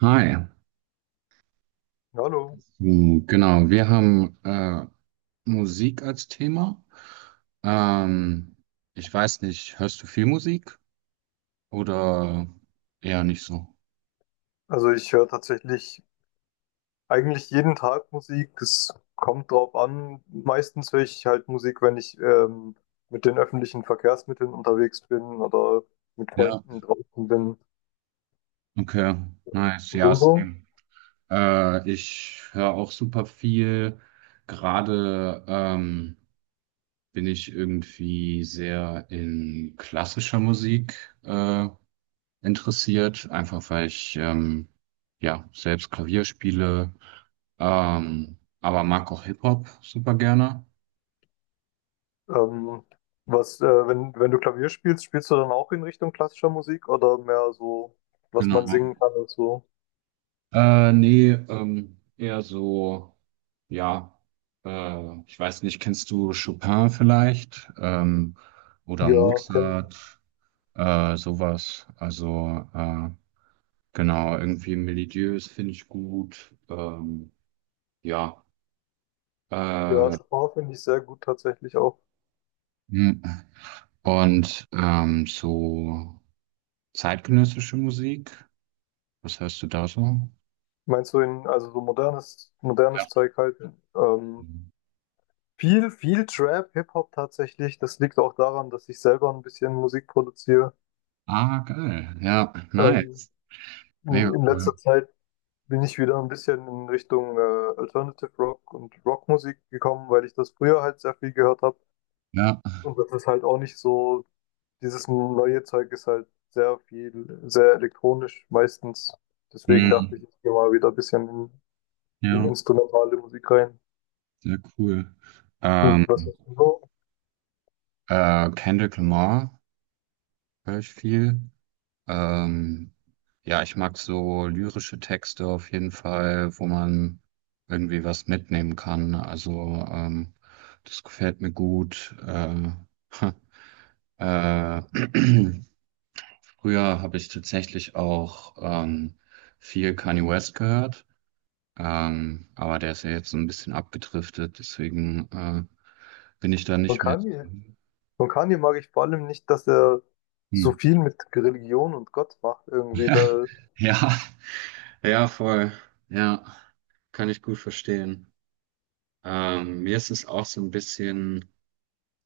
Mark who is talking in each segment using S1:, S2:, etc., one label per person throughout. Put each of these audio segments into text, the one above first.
S1: Hi.
S2: Hallo.
S1: Genau, wir haben Musik als Thema. Ähm, ich weiß nicht, hörst du viel Musik oder eher nicht so?
S2: Also ich höre tatsächlich eigentlich jeden Tag Musik. Es kommt drauf an. Meistens höre ich halt Musik, wenn ich mit den öffentlichen Verkehrsmitteln unterwegs bin oder mit
S1: Ja,
S2: Freunden draußen bin.
S1: okay, nice,
S2: Und
S1: ja,
S2: du so?
S1: same. Ich höre auch super viel. Gerade bin ich irgendwie sehr in klassischer Musik interessiert, einfach weil ich ja selbst Klavier spiele. Aber mag auch Hip-Hop super gerne.
S2: Ähm, Was, wenn du Klavier spielst, spielst du dann auch in Richtung klassischer Musik oder mehr so, was
S1: Genau.
S2: man singen kann und so?
S1: Nee, eher so, ja, ich weiß nicht, kennst du Chopin vielleicht? Oder
S2: Ja, kenn-
S1: Mozart, sowas. Also, genau, irgendwie melodiös finde ich gut. Ja.
S2: ja,
S1: Äh,
S2: Chopin finde ich sehr gut tatsächlich auch.
S1: hm. Und so zeitgenössische Musik, was hörst du da so?
S2: Meinst du in, also so modernes, modernes
S1: Ja.
S2: Zeug halt? Ähm, viel Trap, Hip-Hop tatsächlich. Das liegt auch daran, dass ich selber ein bisschen Musik produziere.
S1: Ah, geil. Ja,
S2: Ähm,
S1: nice. Mega
S2: in
S1: cool.
S2: letzter Zeit bin ich wieder ein bisschen in Richtung Alternative Rock und Rockmusik gekommen, weil ich das früher halt sehr viel gehört habe.
S1: Ja,
S2: Und das ist halt auch nicht so, dieses neue Zeug ist halt sehr viel, sehr elektronisch meistens. Deswegen dachte
S1: hm,
S2: ich, ich gehe mal wieder ein bisschen in
S1: ja,
S2: instrumentale Musik rein.
S1: sehr cool.
S2: Hm,
S1: Ähm,
S2: was ist denn so?
S1: Kendrick Lamar höre ich viel. Ähm, ja, ich mag so lyrische Texte auf jeden Fall, wo man irgendwie was mitnehmen kann. Also, das gefällt mir gut. Äh, früher habe ich tatsächlich auch viel Kanye West gehört. Aber der ist ja jetzt so ein bisschen abgedriftet, deswegen bin ich da
S2: Von
S1: nicht mehr.
S2: Kanye? Von Kanye mag ich vor allem nicht, dass er so
S1: Hm.
S2: viel mit Religion und Gott macht. Irgendwie da,
S1: Ja, ja, voll. Ja, kann ich gut verstehen. Mir ist es auch so ein bisschen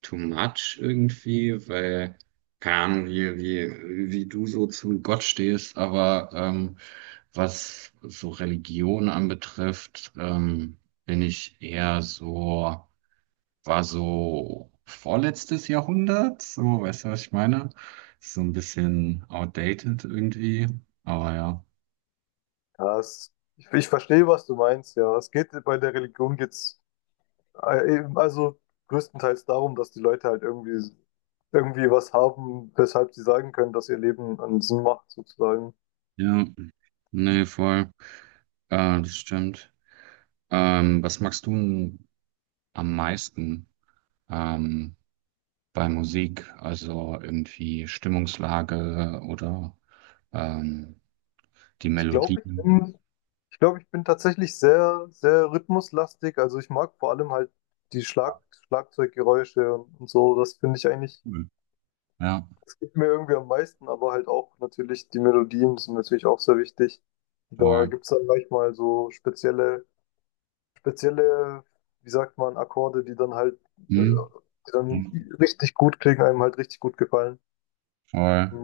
S1: too much irgendwie, weil, keine Ahnung, wie du so zu Gott stehst, aber was so Religion anbetrifft, bin ich eher so. War so vorletztes Jahrhundert, so, weißt du, was ich meine? Ist so ein bisschen outdated irgendwie, aber ja.
S2: ja, ich verstehe, was du meinst, ja. Es geht bei der Religion also größtenteils darum, dass die Leute halt irgendwie was haben, weshalb sie sagen können, dass ihr Leben einen Sinn macht, sozusagen.
S1: Ja, nee, voll. Das stimmt. Was magst du denn am meisten ähm, bei Musik? Also irgendwie Stimmungslage oder ähm, die
S2: Ich
S1: Melodie?
S2: glaube, ich bin, ich glaube, ich bin tatsächlich sehr rhythmuslastig. Also ich mag vor allem halt die Schlag, Schlagzeuggeräusche und so. Das finde ich eigentlich,
S1: Cool. Ja,
S2: das gibt mir irgendwie am meisten, aber halt auch natürlich die Melodien sind natürlich auch sehr wichtig. Da
S1: voll.
S2: gibt es dann manchmal so spezielle, wie sagt man, Akkorde, die dann halt, äh,
S1: Hm?
S2: die
S1: Ja,
S2: dann richtig gut klingen, einem halt richtig gut gefallen.
S1: voll.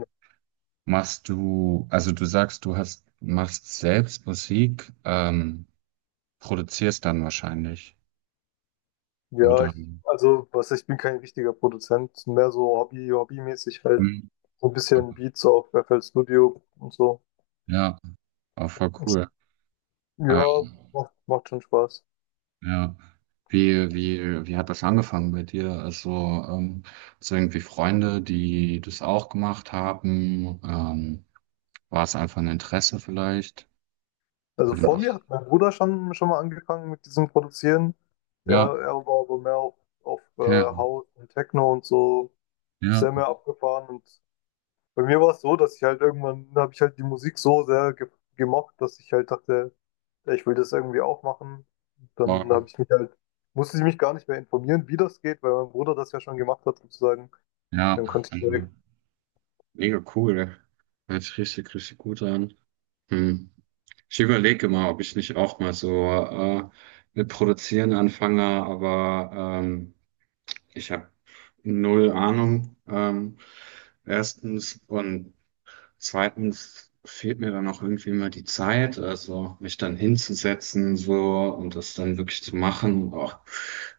S1: Also du sagst, machst selbst Musik, produzierst dann wahrscheinlich,
S2: Ja,
S1: oder?
S2: also was, ich bin kein richtiger Produzent, mehr so Hobby, hobbymäßig halt.
S1: Hm,
S2: So ein bisschen Beats auf FL Studio und so.
S1: ja, auch voll cool.
S2: Ja,
S1: Ähm,
S2: macht schon Spaß.
S1: ja. Wie hat das angefangen bei dir? Also, so irgendwie Freunde, die das auch gemacht haben? War es einfach ein Interesse vielleicht?
S2: Also
S1: Oder?
S2: vor mir hat mein Bruder schon mal angefangen mit diesem Produzieren. Er,
S1: Ja,
S2: er war aber mehr auf
S1: ja, okay.
S2: House und Techno und so, ist
S1: Ja,
S2: sehr mehr abgefahren. Und bei mir war es so, dass ich halt irgendwann, habe ich halt die Musik so sehr ge gemocht, dass ich halt dachte, ja, ich will das irgendwie auch machen. Dann
S1: wow,
S2: habe ich mich halt, musste ich mich gar nicht mehr informieren, wie das geht, weil mein Bruder das ja schon gemacht hat sozusagen. Dann
S1: ja,
S2: konnte ich mir
S1: mega cool. Hört sich richtig, richtig gut an. Hm. Ich überlege mal, ob ich nicht auch mal so mit Produzieren anfange, aber ich habe null Ahnung. Erstens und zweitens fehlt mir dann auch irgendwie mal die Zeit, also mich dann hinzusetzen so und das dann wirklich zu machen. Boah,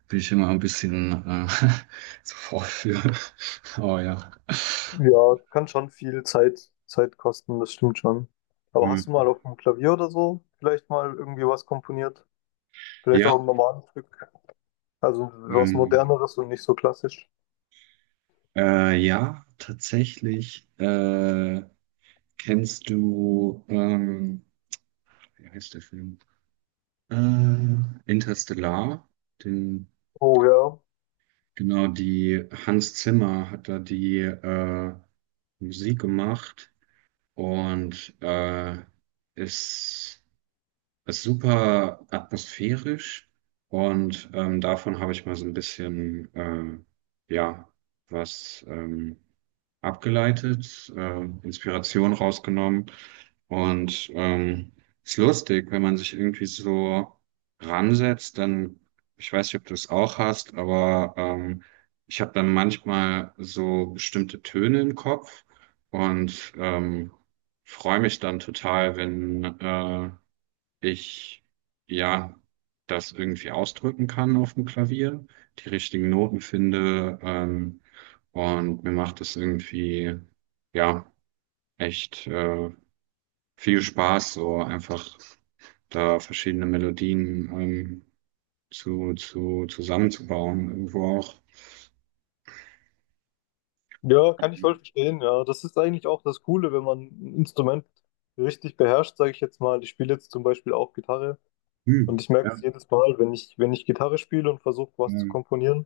S1: bin ich immer ein bisschen zu faul für. Oh ja.
S2: ja, kann schon viel Zeit kosten, das stimmt schon. Aber
S1: Hm.
S2: hast du mal auf dem Klavier oder so vielleicht mal irgendwie was komponiert? Vielleicht auch
S1: Ja.
S2: ein normales Stück, also was
S1: Hm.
S2: Moderneres und nicht so klassisch.
S1: Ja, tatsächlich. Kennst du, wie heißt der Film? Äh, Interstellar. Den,
S2: Oh ja.
S1: genau, die Hans Zimmer hat da die Musik gemacht und ist, ist super atmosphärisch. Und davon habe ich mal so ein bisschen, ja, was. Abgeleitet, Inspiration rausgenommen. Und ist lustig, wenn man sich irgendwie so ransetzt, dann, ich weiß nicht, ob du es auch hast, aber ich habe dann manchmal so bestimmte Töne im Kopf und freue mich dann total, wenn ich ja das irgendwie ausdrücken kann auf dem Klavier, die richtigen Noten finde. Und mir macht es irgendwie, ja, echt viel Spaß, so einfach da verschiedene Melodien zusammenzubauen, irgendwo auch.
S2: Ja, kann ich voll verstehen, ja. Das ist eigentlich auch das Coole, wenn man ein Instrument richtig beherrscht, sage ich jetzt mal. Ich spiele jetzt zum Beispiel auch Gitarre
S1: Hm.
S2: und ich merke es
S1: Ja,
S2: jedes Mal, wenn ich, wenn ich Gitarre spiele und versuche, was zu
S1: ähm,
S2: komponieren,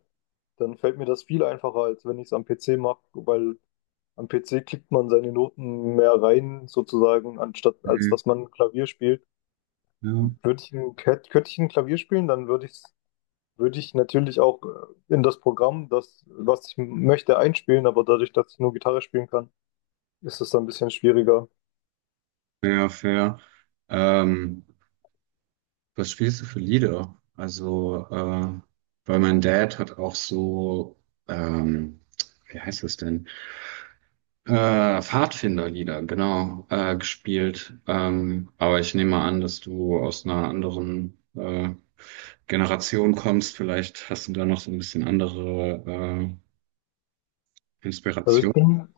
S2: dann fällt mir das viel einfacher, als wenn ich es am PC mache, weil am PC klickt man seine Noten mehr rein, sozusagen, anstatt als
S1: hm,
S2: dass man Klavier spielt.
S1: ja,
S2: Würde ich ein, hätt- könnte ich ein Klavier spielen, dann würde ich natürlich auch in das Programm, das, was ich m- möchte, einspielen, aber dadurch, dass ich nur Gitarre spielen kann, ist es dann ein bisschen schwieriger.
S1: fair, fair. Ähm, was spielst du für Lieder? Also, weil mein Dad hat auch so, ähm, wie heißt das denn? Pfadfinderlieder, genau, gespielt. Aber ich nehme an, dass du aus einer anderen Generation kommst. Vielleicht hast du da noch so ein bisschen andere
S2: Also ich
S1: Inspiration.
S2: bin,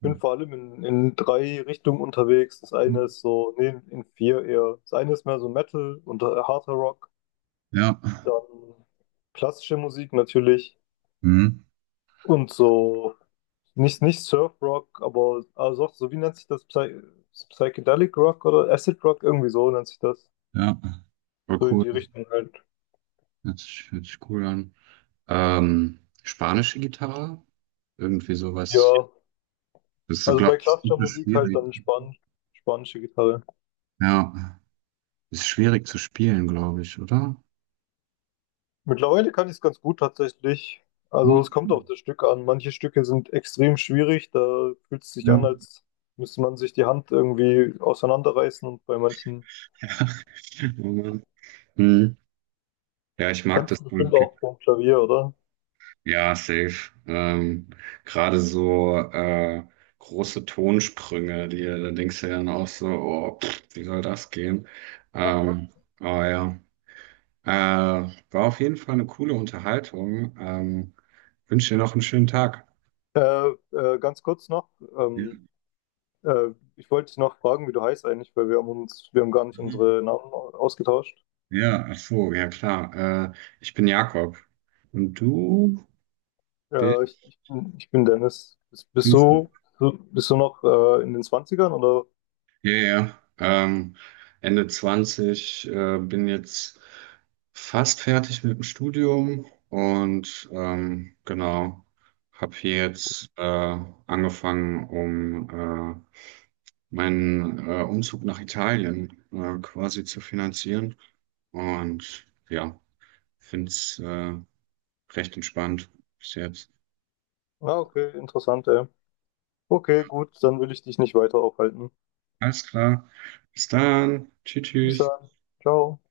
S2: bin vor allem in drei Richtungen unterwegs. Das eine ist so, nee, in vier eher. Das eine ist mehr so Metal und harter Rock,
S1: Ja,
S2: dann klassische Musik natürlich
S1: mhm.
S2: und so. Nicht Surf Rock, aber also auch so, wie nennt sich das? Psychedelic Rock oder Acid Rock? Irgendwie so nennt sich das.
S1: Ja, war
S2: So in
S1: cool.
S2: die Richtung halt.
S1: Hört sich cool an. Spanische Gitarre, irgendwie sowas.
S2: Ja,
S1: Das ist,
S2: also
S1: glaube
S2: bei
S1: ich,
S2: klassischer
S1: super
S2: Musik halt
S1: schwierig.
S2: dann spanische Gitarre.
S1: Ja, ist schwierig zu spielen, glaube ich, oder?
S2: Mittlerweile kann ich es ganz gut tatsächlich. Also es
S1: Ja.
S2: kommt auf das Stück an. Manche Stücke sind extrem schwierig. Da fühlt es sich an, als müsste man sich die Hand irgendwie auseinanderreißen. Und bei manchen
S1: Ja. Hm. Ja, ich mag
S2: kennst
S1: das
S2: du bestimmt
S1: Pulp.
S2: auch vom Klavier, oder?
S1: Ja, safe. Gerade so große Tonsprünge, die da denkst du ja dann auch so, oh, pff, wie soll das gehen? Ähm, aber ja, war auf jeden Fall eine coole Unterhaltung. Wünsche dir noch einen schönen Tag.
S2: Ganz kurz noch,
S1: Ja,
S2: ähm, ich wollte dich noch fragen, wie du heißt eigentlich, weil wir haben uns, wir haben gar nicht
S1: mhm.
S2: unsere Namen au- ausgetauscht.
S1: Ja, ach so, ja klar. Ich bin Jakob und du
S2: Ich bin Dennis. Bist
S1: bist du.
S2: du, so, bist du noch in den Zwanzigern oder?
S1: Ja, ja. Ende 20 bin jetzt fast fertig mit dem Studium und genau, habe hier jetzt angefangen, um meinen Umzug nach Italien quasi zu finanzieren. Und ja, finde es recht entspannt bis jetzt.
S2: Ah, okay, interessant, ey. Okay, gut, dann will ich dich nicht weiter aufhalten.
S1: Alles klar. Bis dann. Tschüss,
S2: Bis
S1: tschüss.
S2: dann. Ciao.